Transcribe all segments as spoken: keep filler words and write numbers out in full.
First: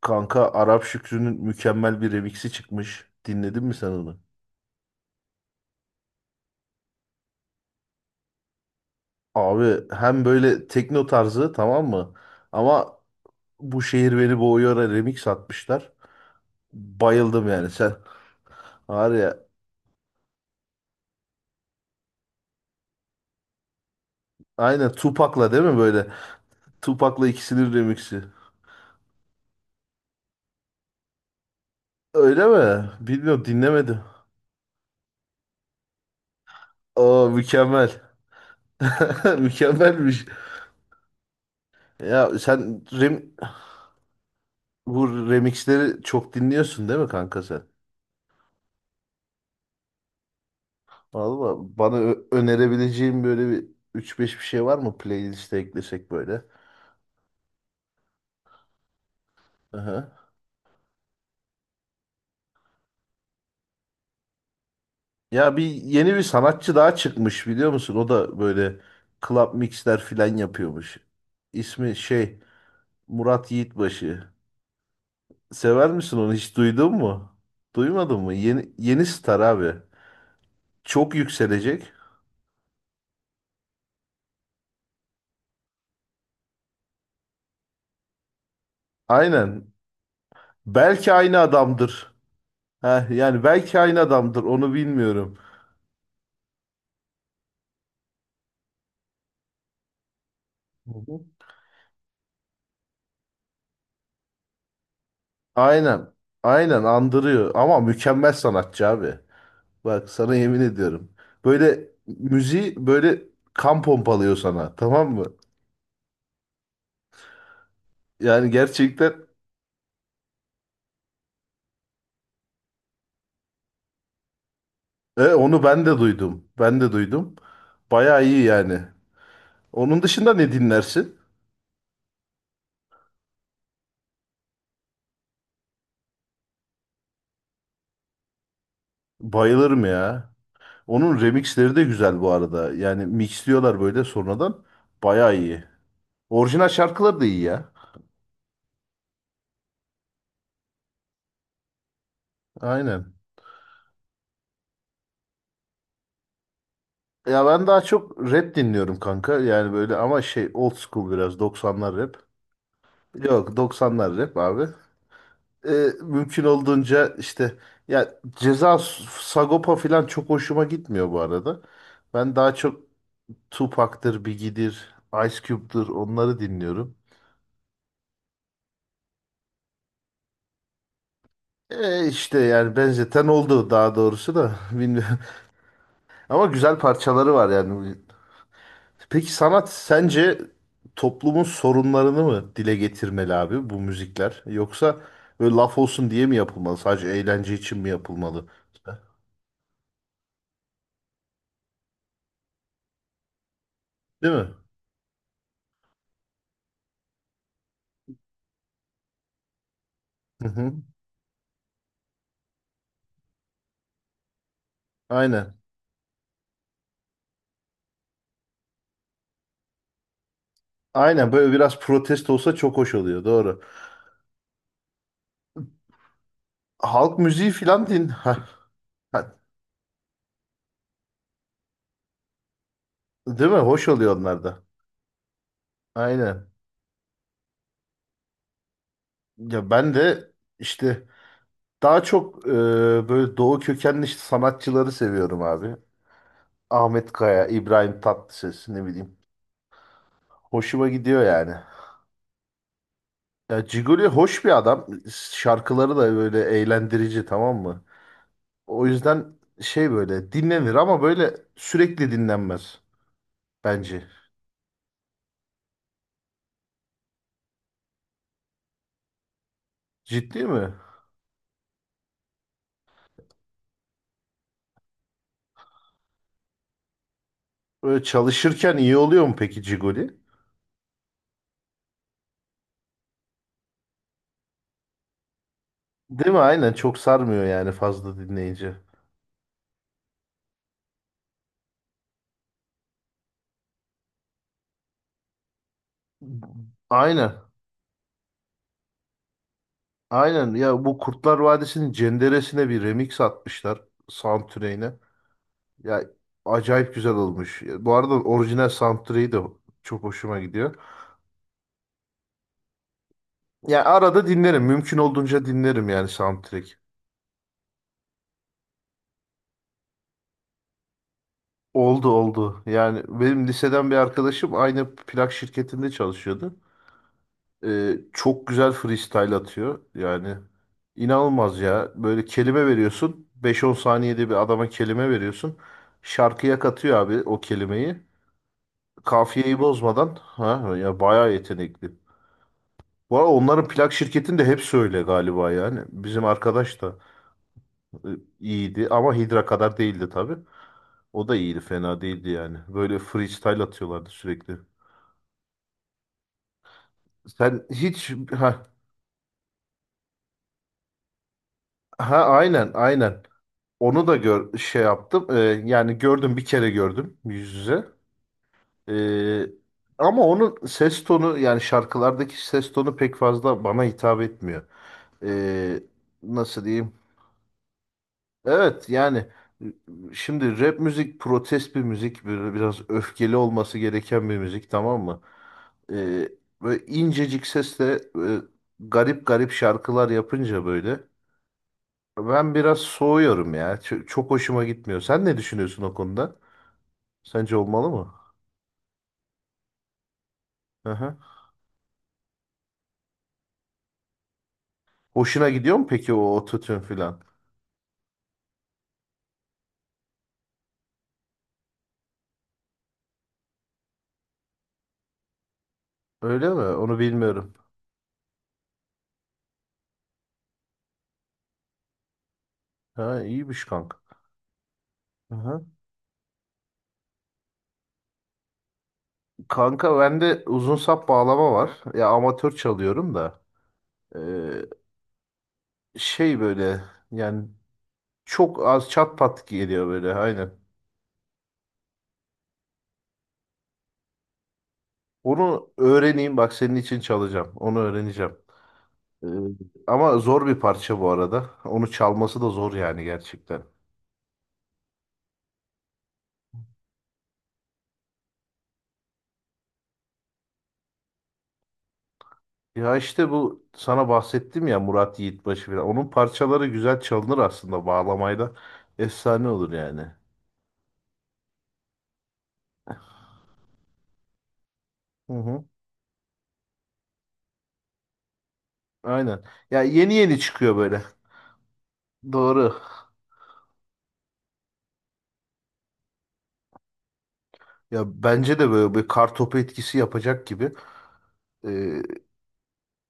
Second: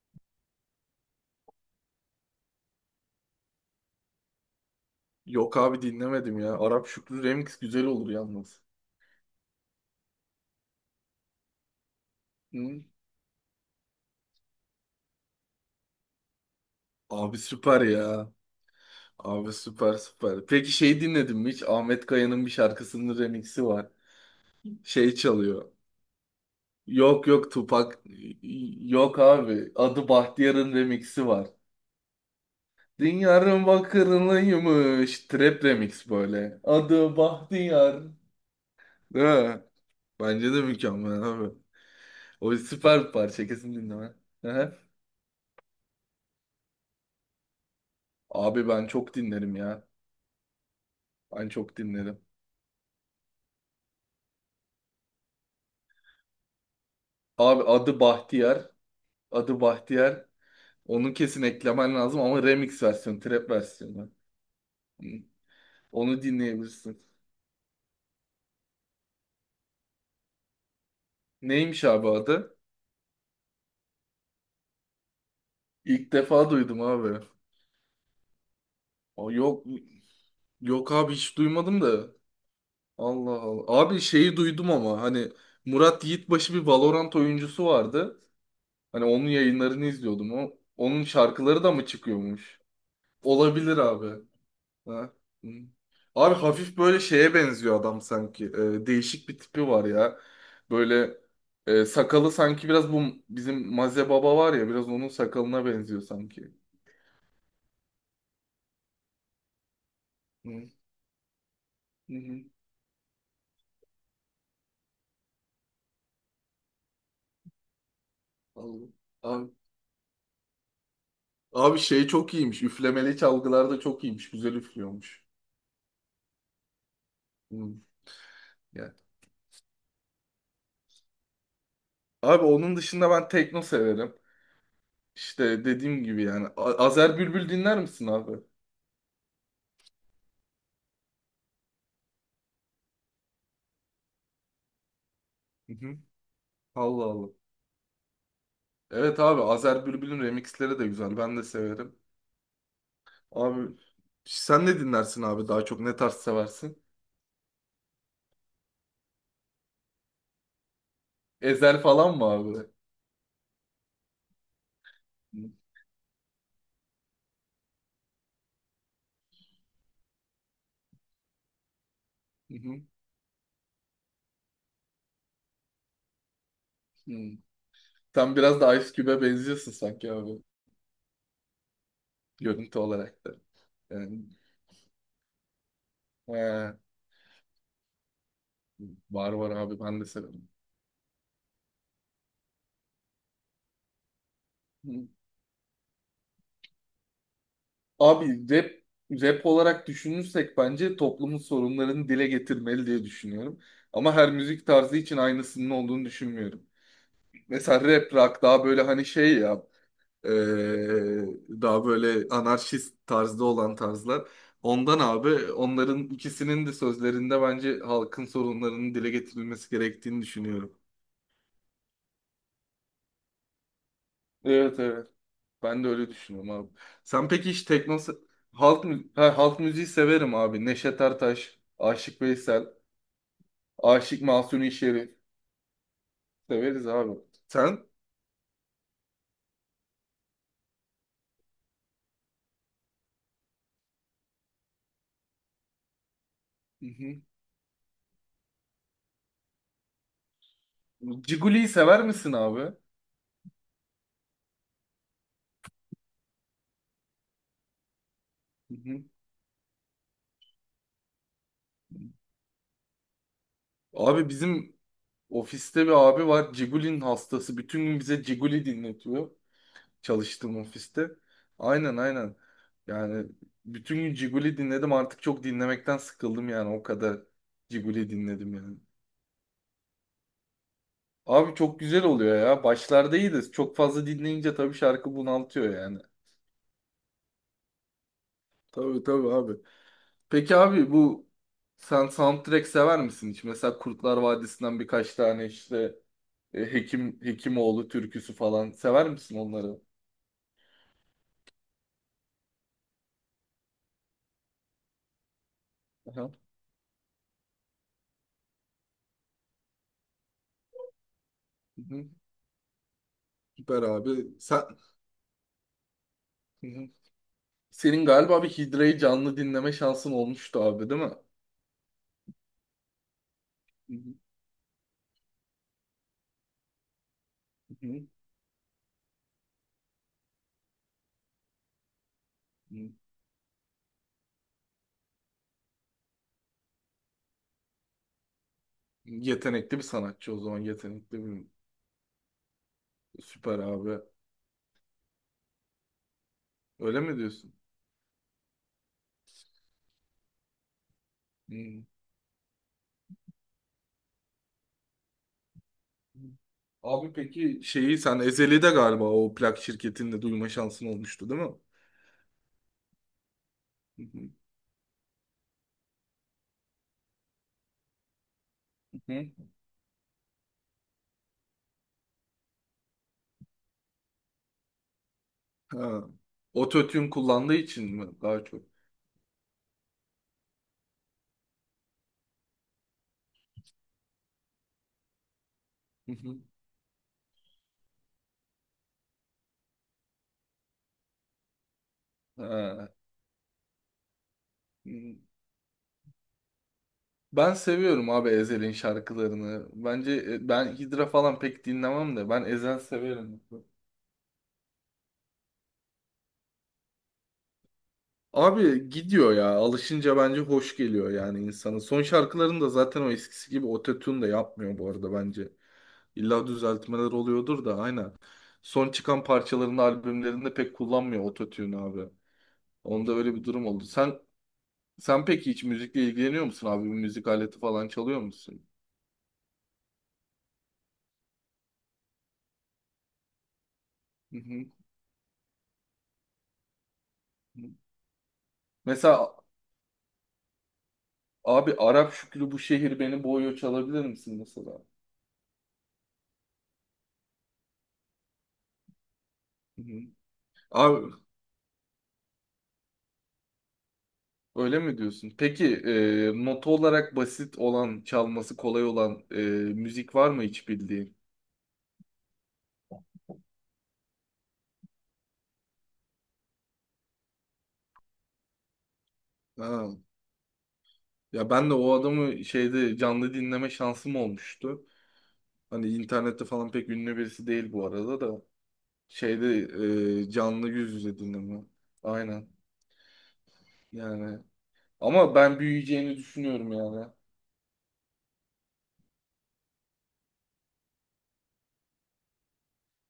Kanka Arap Şükrü'nün mükemmel bir remix'i çıkmış. Dinledin mi sen onu? Yok abi dinlemedim ya. Arap Şükrü remix güzel olur yalnız. Abi hem böyle tekno tarzı, tamam mı? Hı? Ama bu şehir beni boğuyor'a remix atmışlar. Abi Bayıldım yani süper sen. ya. Var ya, Abi süper süper. Peki şey dinledin mi hiç? Ahmet Kaya'nın bir şarkısının remixi var. aynen Şey Tupac'la değil çalıyor. mi böyle? Yok Tupac'la yok ikisinin Tupak. remix'i. Yok abi. Adı Bahtiyar'ın remixi var. Öyle mi? Bilmiyorum, Diyarın dinlemedim. bakırlıymış. Trap remix böyle. Adı Aa, mükemmel. Bahtiyar. Değil mi? Mükemmelmiş. Bence de mükemmel abi. Ya O sen süper bir rem parça kesin dinleme. Hı hı. Bu remixleri çok dinliyorsun değil mi kanka sen? Abi ben çok dinlerim ya. Ben çok Valla bana dinledim. ö- önerebileceğim böyle bir üç beş bir şey var mı, playlist'e eklesek böyle? Abi adı Bahtiyar. Adı Aha. Bahtiyar. Onu kesin eklemen lazım ama remix versiyonu, trap versiyonu. Hı. Ya bir yeni bir Onu sanatçı daha dinleyebilirsin. çıkmış, biliyor musun? O da böyle club mixler filan yapıyormuş. Neymiş İsmi abi şey adı? Murat Yiğitbaşı. Sever İlk misin, onu defa hiç duydum duydun abi. mu? Duymadın mı? Yeni, yeni O star yok abi. yok abi Çok hiç duymadım yükselecek. da. Allah Allah. Abi şeyi duydum ama hani Murat Yiğitbaşı bir Valorant oyuncusu vardı. Hani onun Aynen. yayınlarını izliyordum. O, onun Belki aynı şarkıları da mı adamdır. çıkıyormuş? Heh, yani Olabilir belki aynı abi. adamdır, onu Ha. bilmiyorum. hı. Abi hafif böyle şeye benziyor adam sanki. Ee, değişik bir tipi var ya. Hı Böyle hı. e, sakalı sanki biraz bu bizim Maze Baba var ya biraz onun sakalına benziyor Aynen. sanki. Aynen andırıyor ama mükemmel sanatçı abi. Bak, sana yemin Hı. ediyorum. Böyle Hı hı. müziği böyle kan pompalıyor sana, tamam mı? Yani Vallahi. gerçekten Abi, abi şey çok iyiymiş. Üflemeli çalgılarda çok iyiymiş. Güzel üflüyormuş. e, onu ben de duydum. Ben de duydum. Hı. Bayağı iyi yani. Yani. Onun dışında ne dinlersin? Abi onun dışında ben tekno severim. İşte dediğim gibi yani. A- Azer Bülbül dinler misin abi? Bayılırım ya. Onun remixleri de güzel bu arada. Yani mixliyorlar böyle sonradan. Bayağı iyi. Hı hı. Orijinal Allah şarkıları da Allah. iyi ya. Evet abi Azer Bülbül'ün remixleri de güzel. Ben de severim. Aynen. Abi sen ne dinlersin abi daha çok ne tarz seversin? Ya ben daha çok rap dinliyorum kanka. Yani böyle ama şey old school, biraz Ezel doksanlar rap. falan mı abi? Yok, doksanlar rap abi. Ee, Mümkün olduğunca işte, ya Ceza Sagopa falan çok hoşuma gitmiyor bu arada. Ben daha Hı çok hı. Tupac'tır, Biggie'dir, Ice Cube'dur, onları dinliyorum. Hı. Sen biraz da Ice Cube'e benziyorsun sanki abi Ee, işte yani görüntü olarak benzeten da. oldu daha Yani doğrusu da bilmiyorum. Ama he, güzel parçaları var yani. Peki var var sanat abi ben de sence severim. toplumun sorunlarını mı dile getirmeli abi bu müzikler? Yoksa Hı. böyle laf olsun diye mi yapılmalı? Sadece eğlence için mi yapılmalı? Abi rap rap olarak düşünürsek bence toplumun sorunlarını dile getirmeli diye düşünüyorum. Ama her Değil mi? müzik tarzı için aynısının olduğunu düşünmüyorum. Mesela rap rock daha böyle hani şey ya Ee, Hı hı. daha böyle anarşist tarzda olan tarzlar. Ondan abi Aynen. onların ikisinin de sözlerinde bence halkın sorunlarının dile getirilmesi gerektiğini düşünüyorum. Aynen böyle biraz protest olsa çok hoş oluyor. Doğru. Evet evet. Ben de öyle düşünüyorum abi. Halk Sen peki müziği hiç filan tekno din. Ha, halk mü- ha. ha, halk müziği severim abi. Neşet Ertaş, Aşık Veysel, Değil mi? Hoş oluyor Aşık onlar da. Mahzuni Şerif Aynen. severiz abi. Sen? Ya ben de işte daha çok e, böyle doğu kökenli işte sanatçıları seviyorum abi. Hı Ahmet hı. Kaya, İbrahim Tatlıses, ne bileyim. Hoşuma gidiyor yani. Ciguli'yi sever misin abi? Ya Ciguli hoş bir adam. Şarkıları da böyle eğlendirici, tamam mı? Hı O hı. yüzden şey böyle dinlenir ama böyle sürekli dinlenmez bence. Abi bizim ofiste bir abi var. Cigulin hastası. Bütün gün bize Ciguli dinletiyor. Ciddi Çalıştığım mi? ofiste. Aynen aynen. Yani bütün gün Ciguli dinledim. Artık çok dinlemekten sıkıldım yani. O kadar Böyle Ciguli dinledim çalışırken yani. iyi oluyor mu peki Ciguli? Abi çok güzel oluyor ya. Başlarda iyiydi. Çok fazla dinleyince tabii şarkı bunaltıyor yani. Değil mi? Aynen, çok sarmıyor yani fazla dinleyince. Tabii tabii abi. Peki abi bu sen soundtrack sever misin hiç? Mesela Kurtlar Vadisi'nden birkaç tane işte e, Hekim Aynen. Hekimoğlu türküsü falan sever misin onları? Aynen. Ya bu Kurtlar Vadisi'nin Cenderesine bir remix atmışlar, soundtrack'ine. Ya acayip güzel olmuş. Bu arada orijinal soundtrack'i de çok hoşuma gidiyor. Hı hı. Yani Süper arada abi. dinlerim. Sen, Mümkün olduğunca dinlerim yani Hı soundtrack. hı. Senin galiba bir Hidra'yı canlı dinleme şansın olmuştu abi değil mi? Oldu oldu. Yani benim liseden Hı bir hı. arkadaşım aynı plak şirketinde çalışıyordu. Hı Ee, çok güzel freestyle atıyor. Yani inanılmaz ya. Böyle kelime hı. veriyorsun. beş on saniyede bir adama kelime veriyorsun. Şarkıya katıyor abi o kelimeyi. Kafiyeyi Yetenekli bir bozmadan. sanatçı o zaman Ha, ya yetenekli bayağı bir yetenekli. Bu arada süper onların plak abi. şirketinde hepsi öyle galiba yani. Bizim arkadaş da Öyle mi diyorsun? e, iyiydi ama Hidra kadar değildi tabii. O da Hı iyiydi, hı. fena değildi yani. Böyle freestyle atıyorlardı sürekli. Abi peki Sen şeyi hiç, sen ha, Ezeli'de galiba o plak şirketinde duyma şansın olmuştu değil mi? ha, aynen aynen. Hı Onu da hı. gör şey yaptım. Ee, yani gördüm, bir kere gördüm yüz yüze. Hı. Ee, Ama onun ses tonu yani şarkılardaki ses tonu pek fazla bana hitap etmiyor. Ee, Ha. Nasıl diyeyim? Ototune kullandığı için mi daha çok? Evet yani şimdi rap müzik protest bir müzik, böyle biraz öfkeli olması gereken bir müzik, tamam mı? Hı Ee, hı. Böyle incecik sesle e, garip garip şarkılar yapınca böyle ben biraz Ha. soğuyorum ya. Ç- çok hoşuma gitmiyor. Hı. Sen ne düşünüyorsun o konuda? Ben Sence olmalı seviyorum mı? abi Ezel'in şarkılarını. Bence e, ben Hı Hidra hı. falan pek dinlemem de ben Ezel severim. Hoşuna gidiyor mu peki o ototune filan? Abi gidiyor ya. Alışınca bence hoş geliyor yani insana. Son şarkılarını da zaten o eskisi gibi ototune da yapmıyor bu arada bence. İlla Öyle mi? Onu düzeltmeler bilmiyorum. oluyordur da aynen. Son çıkan parçalarını albümlerinde pek kullanmıyor ototune abi. Onda Ha, öyle bir iyiymiş durum oldu. kanka. Sen sen Hı peki hiç hı. müzikle ilgileniyor musun abi? Bir müzik aleti falan çalıyor musun? Kanka bende uzun sap bağlama var. Ya amatör çalıyorum da Hı hı. şey böyle yani çok az çat Mesela pat geliyor böyle aynen. abi Arap Şükrü bu şehir beni boğuyor çalabilir misin mesela? Onu öğreneyim, bak senin için çalacağım. Onu öğreneceğim. Ee, Hı hı. Ama zor bir parça bu Abi arada. Onu çalması da zor yani gerçekten. öyle mi diyorsun? Peki e, nota olarak basit olan, çalması kolay olan e, müzik var mı hiç bildiğin? Ya işte bu sana bahsettim ya, Murat Yiğitbaşı falan. Onun parçaları güzel çalınır aslında bağlamayla. Efsane olur Ha. yani. Ya ben de o adamı şeyde canlı dinleme şansım olmuştu. Hı hı. Hani internette falan pek ünlü birisi değil bu arada da. Aynen. Şeyde Ya yeni e, yeni canlı çıkıyor yüz böyle. yüze dinleme. Aynen. Doğru. Yani ama ben büyüyeceğini düşünüyorum yani. Ya bence de böyle bir kartopu etkisi yapacak gibi. Ee,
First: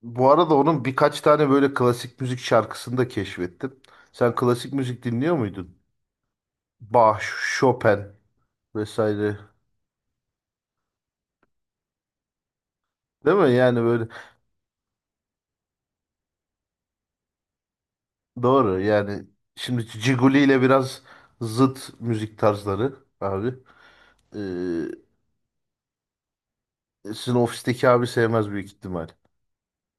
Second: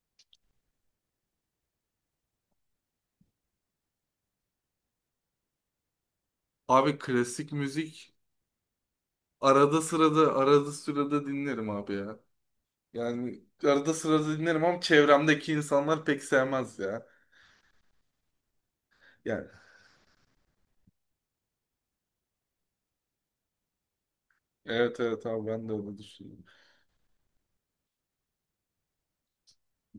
Bu arada onun birkaç tane böyle klasik müzik şarkısını da keşfettim. Sen klasik müzik dinliyor muydun? Abi Bach, klasik Chopin müzik vesaire. arada sırada, arada sırada dinlerim abi ya. Değil Yani mi? Yani arada böyle, sırada dinlerim ama çevremdeki insanlar pek sevmez ya. doğru. Yani Yani şimdi Ciguli ile biraz zıt müzik tarzları abi. Ee, evet evet abi ben de öyle düşünüyorum. Sizin ofisteki abi sevmez büyük ihtimal.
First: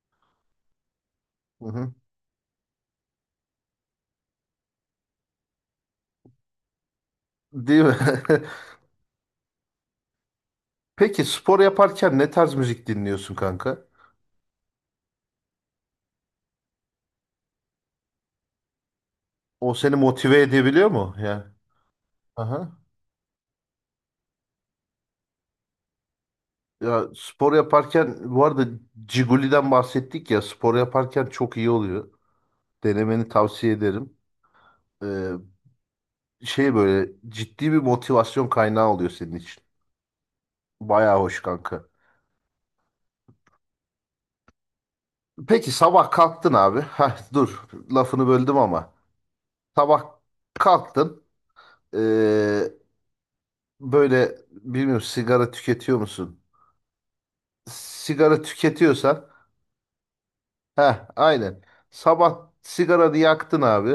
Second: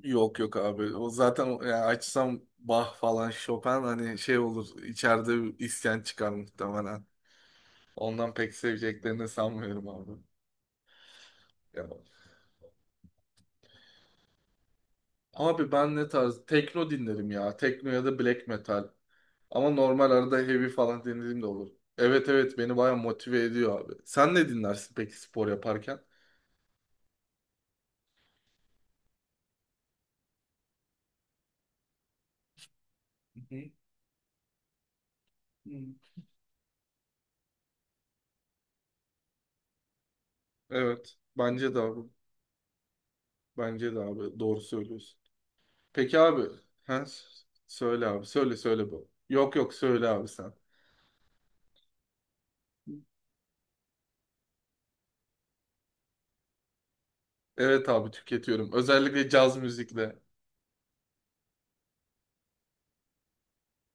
Yok yok abi. O zaten o- Hı yani hı. açsam Bach falan Chopin hani şey olur içeride bir isyan çıkar muhtemelen. Değil mi? Ondan pek seveceklerini sanmıyorum abi. Peki spor Ya. yaparken ne tarz müzik dinliyorsun kanka? Abi ben ne tarz? Tekno dinlerim ya. Tekno ya da black metal. Ama O seni normal arada motive heavy edebiliyor falan mu? dinlediğim Yani. de olur. Evet evet Aha. beni baya motive ediyor abi. Sen ne dinlersin peki spor yaparken? Ya spor yaparken bu arada, Ciguli'den bahsettik ya, spor yaparken çok iyi oluyor. Denemeni Hı hı. tavsiye ederim. Ee, Şey böyle ciddi bir motivasyon kaynağı oluyor senin için. Evet. Bayağı hoş Bence de kanka. abi. Bence de abi. Doğru söylüyorsun. Peki sabah Peki abi. kalktın abi. He? Heh, dur, Söyle abi. lafını Söyle böldüm söyle ama. bu. Yok yok Sabah söyle abi sen. kalktın. Ee, Böyle bilmiyorum, sigara tüketiyor musun? Evet abi Sigara tüketiyorum. tüketiyorsan Özellikle caz müzikle. heh, aynen. Sabah sigaranı yaktın abi.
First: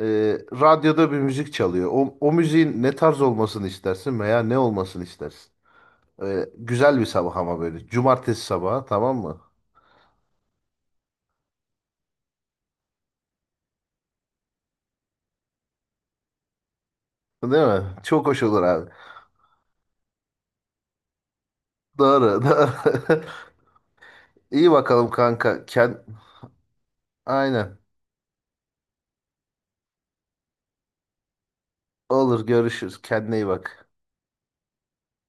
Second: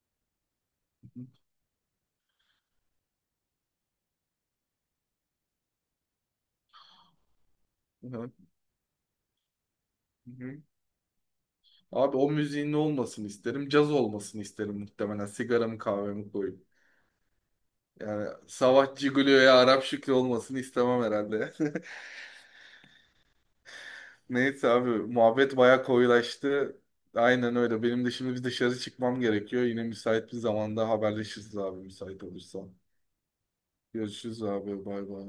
Ee, radyoda bir Hı. müzik çalıyor. O, o müziğin ne tarz olmasını istersin veya ne olmasını istersin? Ee, güzel bir sabah ama böyle. Hı hı. Cumartesi sabahı, tamam mı? Hı. Abi o müziğin ne olmasını isterim? Caz olmasını isterim muhtemelen. Sigaramı kahvemi koyup. Değil mi? Çok Yani hoş olur abi. Savaş Cigolo'ya Arap Şükrü olmasını istemem herhalde. Doğru, doğru. Neyse İyi abi bakalım muhabbet kanka. bayağı Kend... koyulaştı. Aynen Aynen. öyle. Benim de şimdi bir dışarı çıkmam gerekiyor. Yine müsait bir zamanda haberleşiriz abi müsait Olur, olursa. görüşürüz. Kendine iyi bak. Görüşürüz abi. Bay bay.